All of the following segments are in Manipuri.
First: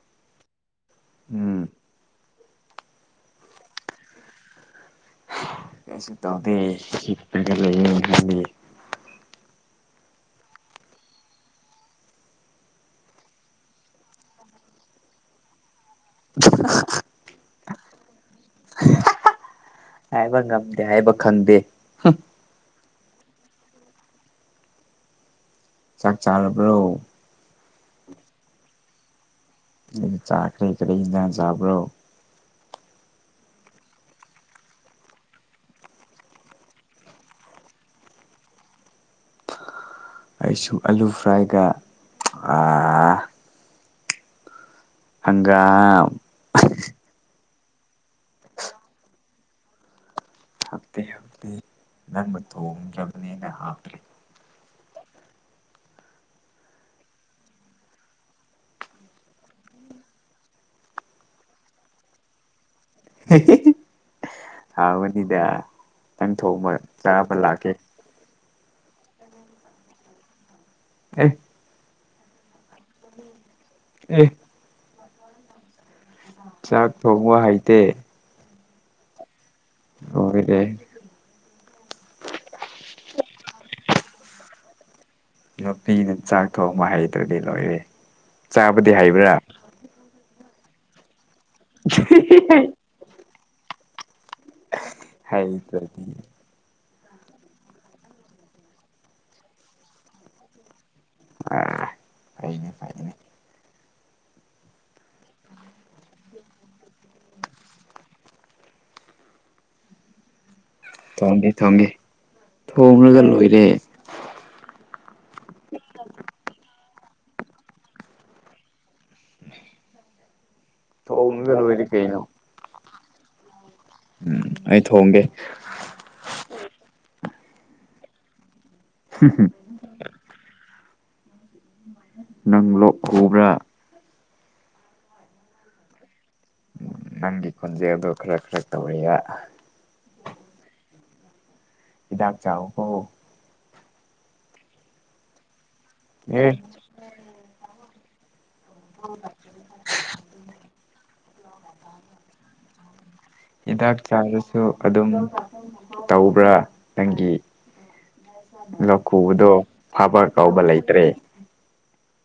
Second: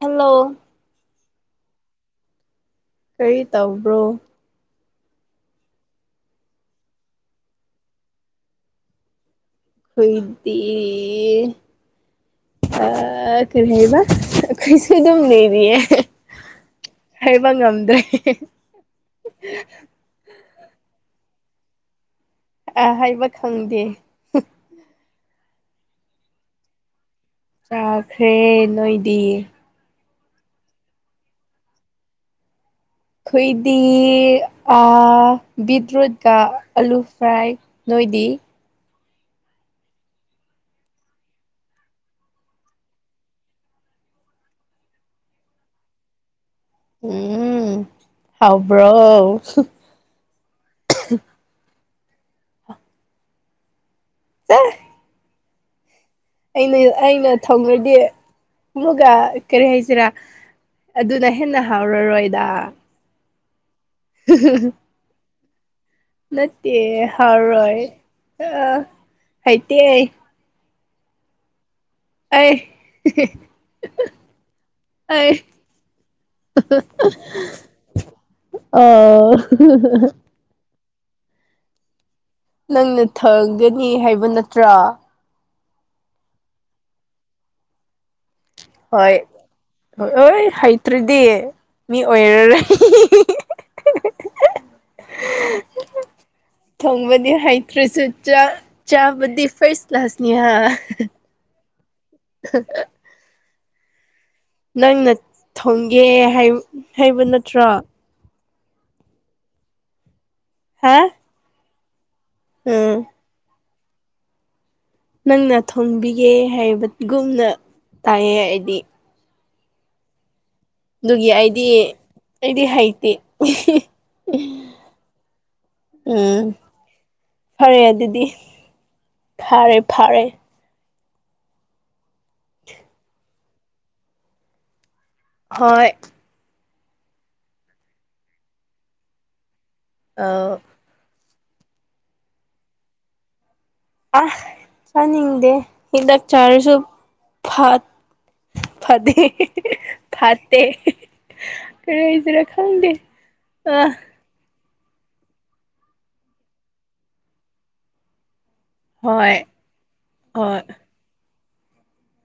ꯍꯜꯂꯣ ꯎꯝ ꯀꯔꯤ ꯇꯧꯕ꯭ꯔꯣ ꯀꯩꯁꯨ ꯇꯧꯗꯦ ꯍꯤꯠꯄꯒ ꯂꯩꯌꯦꯅ ꯈꯜꯂꯤ ꯐꯣꯏꯗꯤ ꯑ ꯀꯦꯕ ꯀꯩꯁꯨꯗꯝꯅꯔꯤ [inaudible] ꯍꯥꯏꯕ ꯉꯝꯗ꯭ꯔꯦ ꯍꯥꯏꯕ ꯉꯝꯗꯦ ꯍꯥꯏꯕ ꯈꯪꯗꯦ ꯑ ꯍꯥꯏꯕ ꯈꯪꯗꯦ ꯆꯥꯛ ꯆꯥꯔꯕ꯭ꯔꯣ ꯆꯥꯈ꯭ꯔꯦ ꯅꯣꯏꯗꯤ ꯑ ꯆꯥ ꯀꯔꯩ ꯀꯔꯩ ꯍꯤꯗꯥꯡ ꯆꯥꯕ꯭ꯔꯣ ꯈꯣꯏꯗꯤ ꯕꯤꯗ꯭ꯔꯨꯠꯀ ꯑꯂꯨ ꯐ꯭ꯔꯥꯏ ꯅꯣꯏꯗꯤ ꯑꯩ ꯁꯨꯝ ꯑꯂꯨ ꯐ꯭ꯔꯥꯏꯒ ꯍꯪꯒꯥ ꯎꯝ ꯍꯕ꯭ꯔꯣ ꯍꯥꯞꯇꯦ ꯍꯥꯞꯇꯦ ꯅꯪꯕꯨ ꯊꯣꯡꯗ꯭ꯔꯕꯅꯦꯅ ꯍꯥꯞꯇ꯭ꯔꯦ ꯑ ꯑꯩꯅ ꯑꯩꯅ ꯊꯧꯔꯗꯤ ꯑꯃꯒ ꯀꯔꯤ ꯍꯥꯏꯁꯤꯔꯥ ꯑꯗꯨꯅ ꯍꯦꯟꯅ ꯍꯥꯎꯔꯔꯣꯏꯗ [inaudible] [inaudible] ꯍꯅꯤꯗ ꯅꯠꯇꯦ ꯍꯥꯎꯔꯣꯏ ꯑ ꯍꯩꯇꯦ ꯑꯦ ꯑꯩ ꯑꯦ ꯑꯩ ꯆꯥꯛ ꯊꯣꯡꯕ ꯍꯩꯇꯦ ꯑꯣ ꯑꯣꯣꯏꯔ ꯅꯪꯅ ꯊꯝꯒꯅꯤ ꯍꯥꯏꯕ ꯅꯠꯇ꯭ꯔꯥ ꯅꯨꯄꯤꯅ ꯆꯥꯛ ꯊꯣꯡꯕ ꯍꯩꯇ꯭ꯔꯗꯤ ꯂꯣꯏꯔꯦ ꯆꯥꯕꯗꯤ ꯍꯩꯕ꯭ꯔꯥ ꯍꯣꯏ ꯍꯣꯏ ꯍꯩꯇ꯭ꯔꯗꯤ ꯃꯤ ꯑꯣꯏꯔꯔꯣꯏ ꯍꯇ‌꯭ꯔꯥꯗꯤ ꯊꯣꯡꯕꯗꯤ ꯍꯩꯇ꯭ꯔꯁꯨ ꯆꯥꯕꯗꯤ ꯐꯥꯔꯁ ꯀ꯭ꯂꯥꯁꯅꯤ [inaudible] ꯑꯥ ꯐꯩꯅꯦ ꯐꯩꯅꯦ ꯅꯪꯅ ꯊꯣꯡꯒꯦ ꯍꯥꯏꯕ ꯅꯠꯇ꯭ꯔꯣ ꯍꯥ ꯊꯣꯡꯒꯦ ꯊꯣꯡꯒꯦ ꯎꯝ ꯊꯣꯡꯉꯒ ꯂꯣꯏꯔꯦ ꯅꯪꯅ ꯊꯣꯡꯕꯤꯒꯦ ꯍꯥꯏꯕꯒꯨꯝꯅ ꯇꯥꯏꯌꯦ ꯍꯥꯏꯗꯤ ꯑꯗꯨꯒꯤ ꯊꯣꯡꯉꯒ ꯑꯩꯗꯤ ꯂꯣꯏꯔꯦ ꯀꯩꯅꯣ ꯑꯩꯗꯤ ꯍꯩꯇꯦ ꯎꯝ ꯑꯩ ꯊꯣꯡꯒꯦ ꯎꯝ ꯐꯔꯦ ꯑꯗꯨꯗꯤ ꯍꯝ ꯍꯨꯝ ꯐꯔꯦ ꯐꯔꯦ [inaudible] ꯅꯪ ꯂꯣꯛ ꯍꯕ꯭ꯔꯥ ꯍꯣꯏ ꯅꯪꯒꯤ ꯈꯨꯣꯟꯖꯦꯂ ꯑ ꯑꯗꯨ ꯈꯔ ꯈꯔ ꯇꯧꯔꯤꯌꯥ ꯑ ꯍꯤꯗꯥꯛ ꯆꯥꯎꯀꯣ ꯑꯍ ꯆꯥꯅꯤꯡꯗꯦ ꯍꯤꯗꯥꯛ ꯑꯦ ꯆꯥꯔꯁꯨ ꯐꯠ ꯐꯠꯇꯦ ꯐꯠꯇꯦ ꯀꯩ꫰ꯍꯥꯏꯁꯤꯔꯥ ꯈꯪꯒꯦ ꯍꯤꯗꯥꯛ ꯆꯥꯔꯁꯨ ꯑꯗꯨꯝ ꯇꯧꯕ꯭ꯔꯥ ꯅꯪꯒꯤ ꯂꯧ ꯍꯣꯏ ꯈꯨꯨꯕꯗꯣ ꯐꯕ ꯍꯣꯏ ꯀꯥꯎꯕ ꯂꯩꯇ꯭ꯔꯦ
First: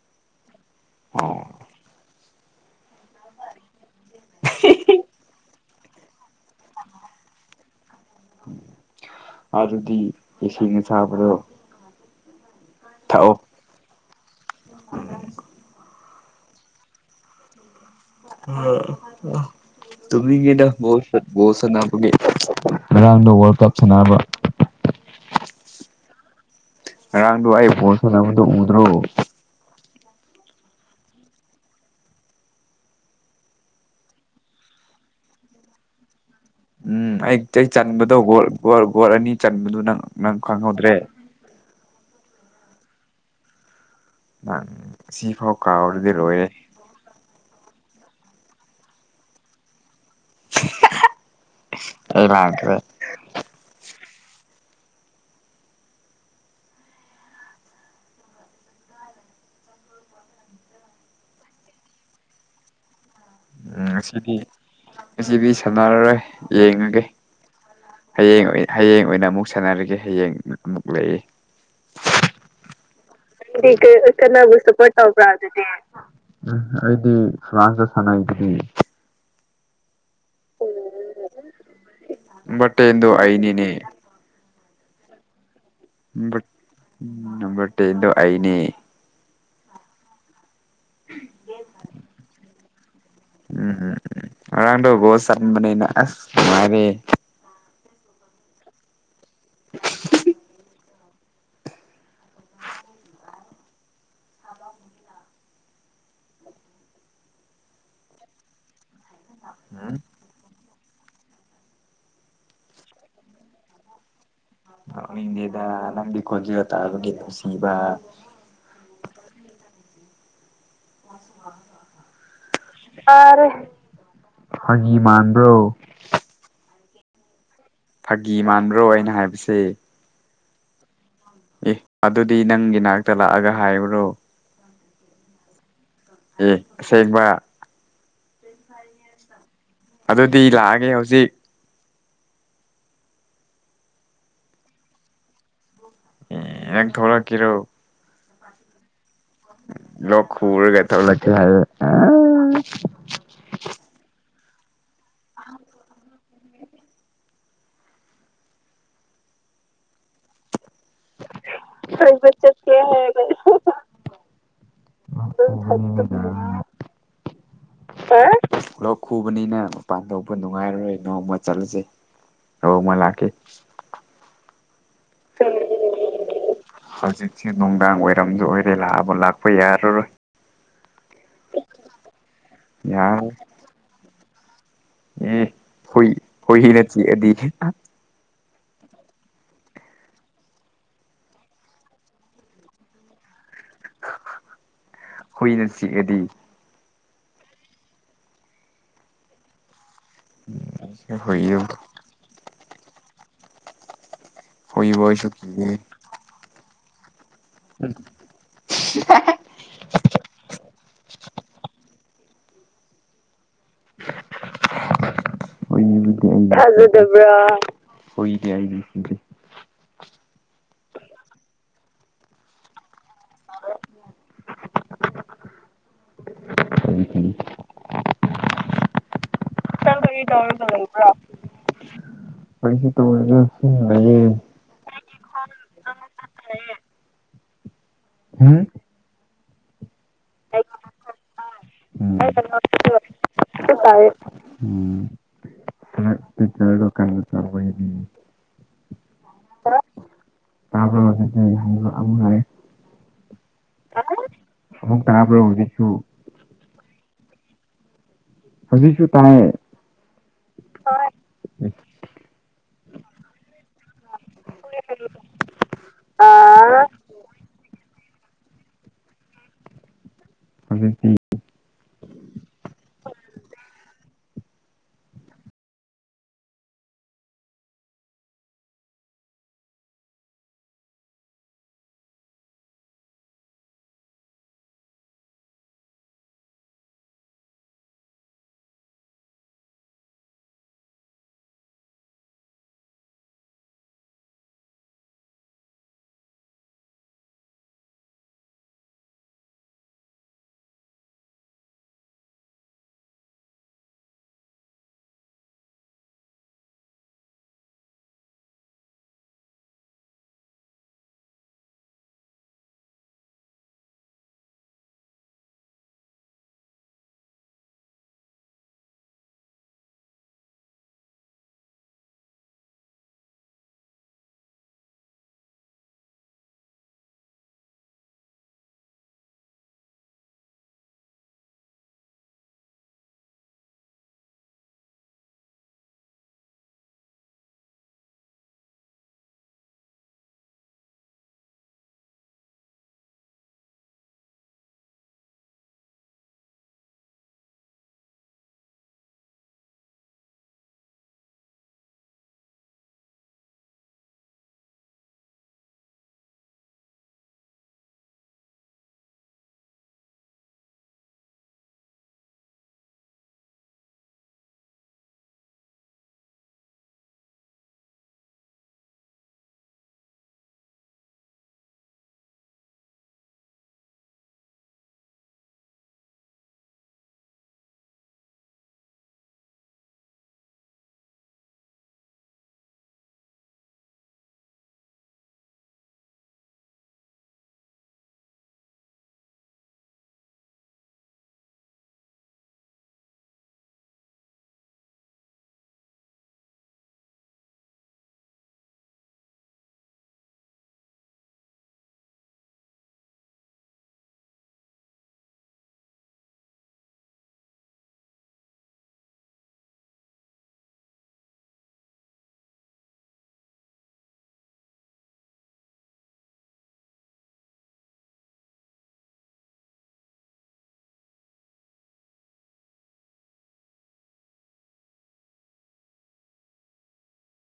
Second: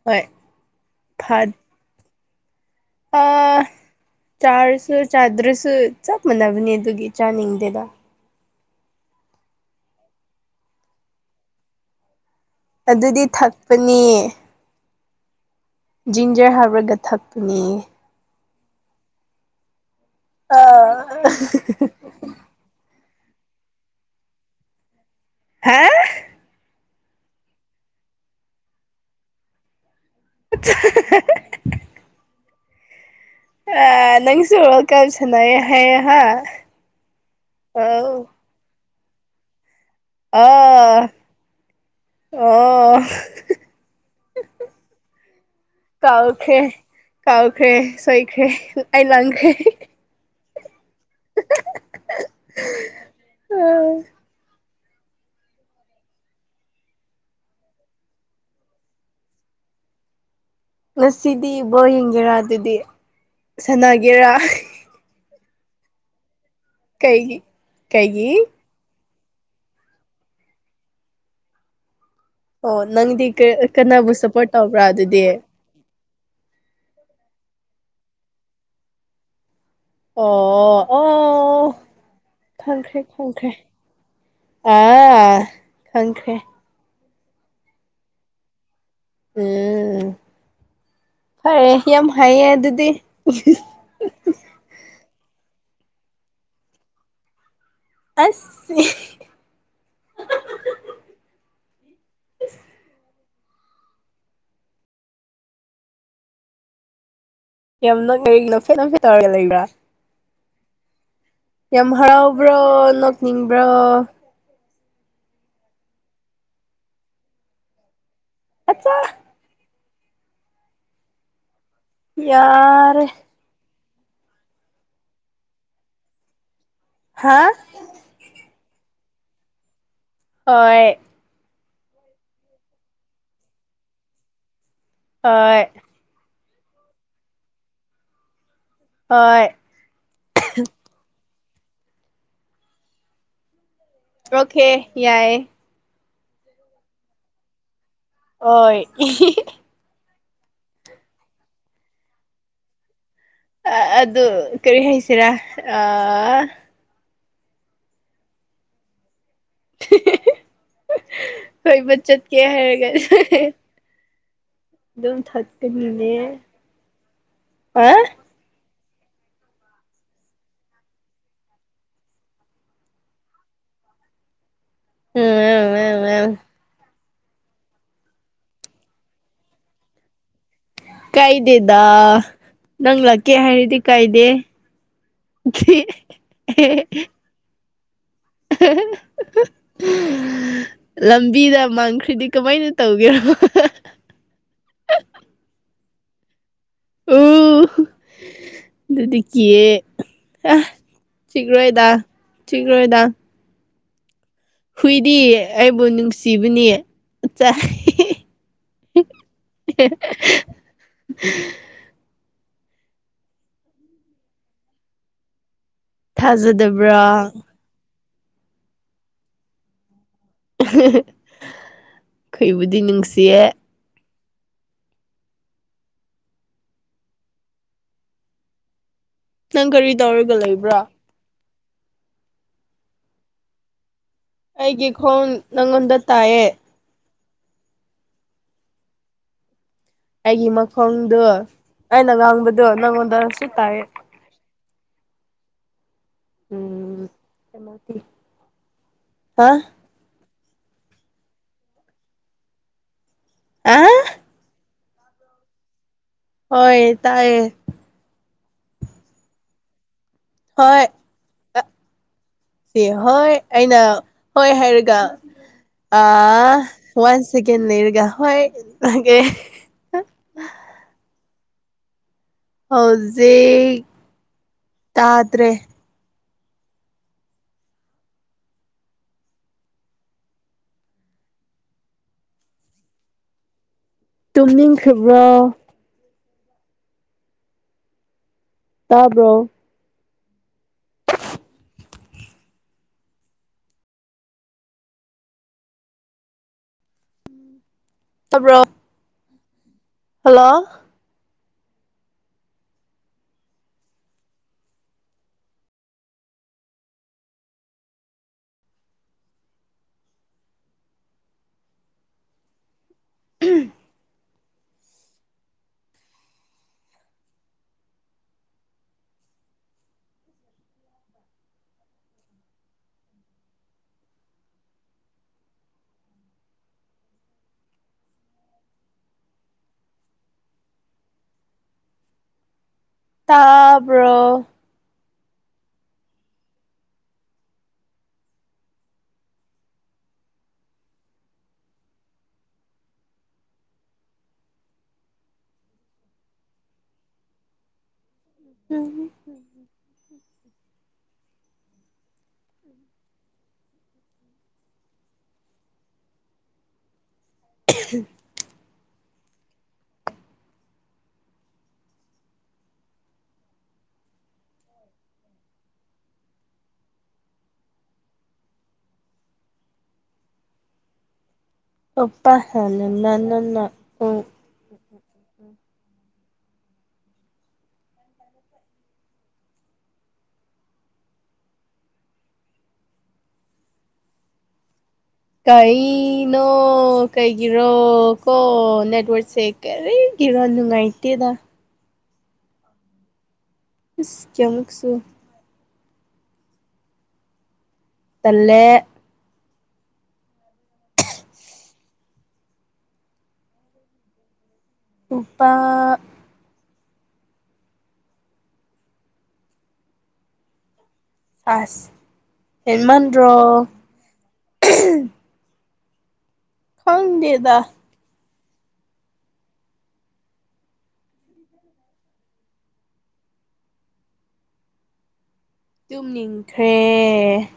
ꯍꯣꯏ ꯑꯣ ꯐꯠ ꯆꯥꯔꯁꯨ ꯆꯥꯗ꯭ꯔꯁꯨ ꯆꯞ ꯃꯥꯟꯅꯕꯅꯤ ꯑꯗꯨꯒꯤ ꯆꯥꯅꯤꯡꯗꯦꯗ ꯑꯗꯨꯗꯤ ꯏꯁꯤꯡꯅ ꯁꯥꯥꯕꯗꯣ ꯑꯗꯨꯗꯤ ꯊꯛꯄꯅꯦ ꯑ ꯖꯤꯟꯖꯔ ꯍꯥꯞꯕꯔꯒ ꯊꯛꯄꯅꯦ ꯑ ꯇꯃꯤꯒꯦꯅꯣ ꯁꯣꯁꯅꯄꯒꯦ ꯉꯔꯥꯡꯗ ꯋꯥꯔꯜ ꯀꯞ ꯁꯥꯟꯅꯕ ꯍꯥꯥ ꯔꯥꯡꯗꯨ ꯑꯩ ꯄꯣꯜ ꯁꯟꯅꯕꯗꯨ ꯎꯗ꯭ꯔꯣ [inaudible] ꯑ ꯅꯪꯁꯨ ꯋ [inaudible] ꯍꯥꯏꯌꯦ ꯍꯥ ꯎꯝ ꯑꯩ ꯑꯩ ꯆꯟꯕꯗꯣ ꯑꯧ ꯒꯣꯣꯔ ꯑꯅꯤ ꯆꯟꯕꯗꯨ ꯅꯪ ꯅꯪ ꯑ ꯈꯪꯍꯧꯗ꯭ꯔꯦ ꯑꯣ ꯅꯪ ꯁꯤꯐꯥꯎ ꯀꯥꯎꯔꯗꯤ ꯂꯣꯏꯔꯦ ꯀꯥꯎꯈ꯭ꯔꯦ ꯀꯥꯎꯈ꯭ꯔꯦ ꯁꯣꯏꯈ꯭ꯔꯦ ꯑꯩ ꯂꯪꯈ꯭ꯔꯦ ꯑꯦꯃꯇꯦ ꯎꯝ ꯉꯁꯤꯗꯤ ꯏꯕꯣ ꯌꯦꯡꯒꯦꯔꯥ ꯑꯗꯨꯗꯤ ꯎꯝ ꯁꯥꯟꯅꯒꯦꯔꯥ ꯉꯁꯤꯗꯤ ꯉꯁꯤꯗꯤ ꯁꯥꯟꯅꯔꯔꯣꯏ ꯌꯦꯡꯉꯒꯦ ꯀꯩꯒꯤ ꯀꯩꯒꯤ ꯍꯌꯦꯡ ꯍꯌꯦꯡ ꯑꯣꯏꯅ ꯑꯃꯨꯛ ꯁꯥꯟꯅꯔꯒꯦ ꯍꯌꯦꯡ ꯑꯃꯨꯛ ꯂꯩꯌꯦ ꯑꯣ ꯅꯪꯗꯤ ꯀꯅꯥꯕꯨ ꯁꯞꯄꯣꯔꯠ ꯀꯅꯥꯒ ꯇꯧꯕ꯭ꯔꯥ ꯑꯗꯨꯗꯤ ꯁꯄꯣꯠꯇꯕꯕ꯭ꯔꯥ ꯑꯗꯨꯗꯤꯦ ꯎꯝ ꯑꯩꯗꯤ ꯐ꯭ꯔꯥꯟꯁꯗ ꯁꯅꯗꯔꯤ ꯑꯣ ꯑꯣ ꯅꯝꯕꯔ ꯊꯪꯈ꯭ꯔꯦ ꯇꯦꯟꯗꯣ ꯊꯪꯈ꯭ꯔꯦ ꯑꯩꯅꯤꯅꯦ ꯑꯥ ꯝꯕꯔ ꯇ ꯑꯗꯨ ꯑꯅꯦ ꯎꯝ ꯐꯔꯦ ꯌꯥꯝ ꯍꯥꯏꯌꯦ ꯑꯗꯨꯗꯤ ꯎꯝꯝ ꯑꯔꯥꯡꯗꯣ ꯆ ꯃꯅꯤ ꯃꯥꯔ ꯑꯁ ꯌꯥꯝ ꯅꯪ ꯀꯔꯤ ꯅꯐꯦꯠꯣꯐꯦꯠ ꯇꯧꯔꯒ ꯂꯩꯕ꯭ꯔꯥ ꯎꯝ ꯌꯥꯝ ꯍꯔꯥꯎꯕ꯭ꯔꯣ ꯅꯣꯛꯅꯤꯡꯕ꯭ꯔꯣ ꯅꯗꯦꯗ ꯅꯪꯗꯤ ꯈꯣꯟꯖꯒ ꯇꯥꯕꯒꯤ ꯅꯨꯡꯁꯤꯕ ꯆꯆꯥ ꯌꯥꯔꯦ ꯍꯪꯒꯤꯤ ꯃꯥꯟꯕ꯭ꯔꯣ ꯍꯥꯥ ꯐꯥꯒꯤ ꯃꯥꯟꯕ꯭ꯔꯣ ꯑꯩꯅ ꯍꯥꯏꯕꯁꯦ ꯍꯣꯏ ꯑꯦ ꯑꯗꯨꯗꯤ ꯅꯪꯒꯤ ꯅꯥꯛꯇ ꯂꯥꯛꯑꯒ ꯍꯥꯏꯕꯨꯔꯣ ꯍꯣꯏ ꯑꯦ ꯑꯁꯦꯡꯕ ꯍꯣꯏ ꯑꯗꯨꯗꯤ ꯂꯥꯛꯑꯒꯦ ꯍꯧꯖꯤꯛ ꯑꯣꯀꯦ ꯌꯥꯏꯌꯦ ꯊꯧꯂ ꯀꯔꯣ ꯍꯣꯏ ꯂ ꯐꯔꯒ ꯊꯕ ꯂ ꯍꯥꯏꯦ ꯑꯗꯨ ꯀꯔꯤ ꯍꯥꯏꯁꯤꯔꯥ ꯀꯣꯏꯕ ꯆꯠꯀꯦ ꯍꯥꯏꯔꯒ ꯑꯗꯨꯝ ꯊꯠꯀꯅꯤꯅꯦ ꯑ ꯑꯦ ꯄꯨꯂꯣꯛ ꯈꯨꯕꯅꯤꯅ ꯃꯄꯥꯟ ꯊꯣꯛꯧꯕ ꯅꯨꯡꯉꯥꯏꯔꯔꯣꯏ ꯅꯣꯡꯃ ꯆꯠꯂꯁꯦ ꯅꯣꯡꯃ ꯂꯥꯛ꫰ꯀꯦ ꯎꯝ ꯍꯧꯖꯤꯛꯁꯦ ꯅꯨꯡꯗꯥꯡ ꯑꯣꯏꯔꯝꯁꯨ ꯑꯣꯏꯔꯦ ꯂꯥꯛꯑꯕ ꯂꯥꯛꯄ ꯌꯥꯔꯔꯣꯏ ꯀꯥꯏꯗꯦꯗ ꯅꯪ ꯂꯛꯀꯦ ꯌꯥꯔꯣꯏ ꯍꯥꯏꯔꯗꯤ ꯀꯥꯏꯗꯦ ꯑꯦ ꯍꯣꯏ ꯍꯣꯏ ꯍ ꯅ ꯆꯤꯑꯗꯤꯅꯦ [inaudible] ꯂꯝꯕꯤꯗ ꯃꯥꯡꯈ꯭ꯔꯤꯗꯤ ꯀꯃꯥꯏꯅ ꯇꯧꯒꯦꯔ ꯍꯨꯏꯅ ꯆꯤꯛꯑꯗꯤ ꯑꯣ ꯑꯗꯨꯗꯤ ꯀꯤꯌꯦ ꯍ ꯍꯨꯏꯗꯨ ꯆꯤꯛꯔꯣꯏꯗꯥꯛ ꯊꯤꯛꯔꯣꯏꯗ ꯍꯨꯏꯕꯨ ꯍꯨꯏꯗꯤ ꯑꯩꯁꯨ ꯀꯤꯌꯦ ꯑꯩꯕꯨ ꯅꯨꯡꯁꯤꯕꯅꯦ ꯎꯝ [inaudible] ꯑꯣꯏꯕꯨꯗꯤꯖꯗꯕ꯭ꯔꯥ ꯊꯥꯖꯗꯕ꯭ꯔꯥ ꯑꯣꯏꯣꯏ ꯀꯏ [unintelligible] ꯑꯩꯕꯨꯗꯤ ꯅꯨꯡꯁꯤꯌꯦ ꯅꯪ ꯀꯔꯤ ꯇ꯭ꯔꯥ [inaudible] ꯇꯧꯔꯒ ꯂꯩꯕ꯭ꯔꯥ ꯄꯩꯁ ꯇ ꯑꯣꯏꯒꯦ ꯑꯩꯒꯤ ꯈꯣꯡ ꯅꯪꯉꯣꯟꯗ ꯇꯥꯛꯑꯦ ꯍꯝ ꯑꯩꯒꯤ ꯃꯈꯣꯡꯗꯣ ꯑꯩꯅ ꯎꯝ ꯉꯥꯡꯕꯗꯣ ꯅꯪꯉꯣꯟꯗꯁꯨ ꯇꯥꯏ ꯎꯝ ꯈꯔ ꯄꯤꯛꯆꯔꯗꯣ ꯀꯟꯅ ꯎꯝꯃ ꯇꯧꯕꯒꯤꯅꯤ ꯑ ꯇꯥꯔꯦ ꯑ ꯇꯥꯄ ꯍꯧꯖꯤꯛꯁꯨ ꯍꯣꯏ ꯇꯥꯏꯌꯦ ꯍꯧꯖꯤꯛꯁꯨ ꯇꯥꯏ ꯍꯣꯏ ꯍꯣꯏ ꯁꯤ ꯍꯣꯏ ꯑꯩꯅ ꯍꯣꯏ ꯍꯥꯏꯔꯒ ꯑ ꯋꯥꯟ ꯁꯀꯔꯒ ꯍꯒꯦ ꯑꯗꯨꯗꯤ ꯍꯧꯖꯤꯛ ꯇꯥꯗ꯭ꯔꯦ ꯇꯨꯝꯅꯤꯡꯈ꯭ꯔꯕ꯭ꯔꯣ ꯇꯥꯕ꯭ꯔꯣ ꯇꯕ꯭ꯔꯣ ꯍꯜꯂꯣ ꯎꯝ ꯇꯥꯕ꯭ꯔꯣ ꯎꯝ [inaudible] ꯑꯣꯞꯄꯥ ꯍꯥꯏꯅꯅꯅ ꯎ ꯀꯩ ꯅꯣ ꯀꯩꯒꯤꯔꯣ ꯀꯣ ꯅꯦꯠꯋꯔꯛ ꯆꯦꯛ ꯀꯔꯤꯒꯤꯔꯣ ꯅꯨꯡꯉꯥꯏꯇꯦꯗ ꯀꯌꯥꯃꯨꯛꯁꯨ ꯇꯜꯂꯦ ꯎꯄꯥ ꯆꯥꯁ ꯍꯦꯦꯟꯃꯥꯟ꯭ꯔꯣ ꯈꯪꯗꯦꯗ ꯇꯨꯝꯅꯤꯡꯈ꯭ꯔꯦ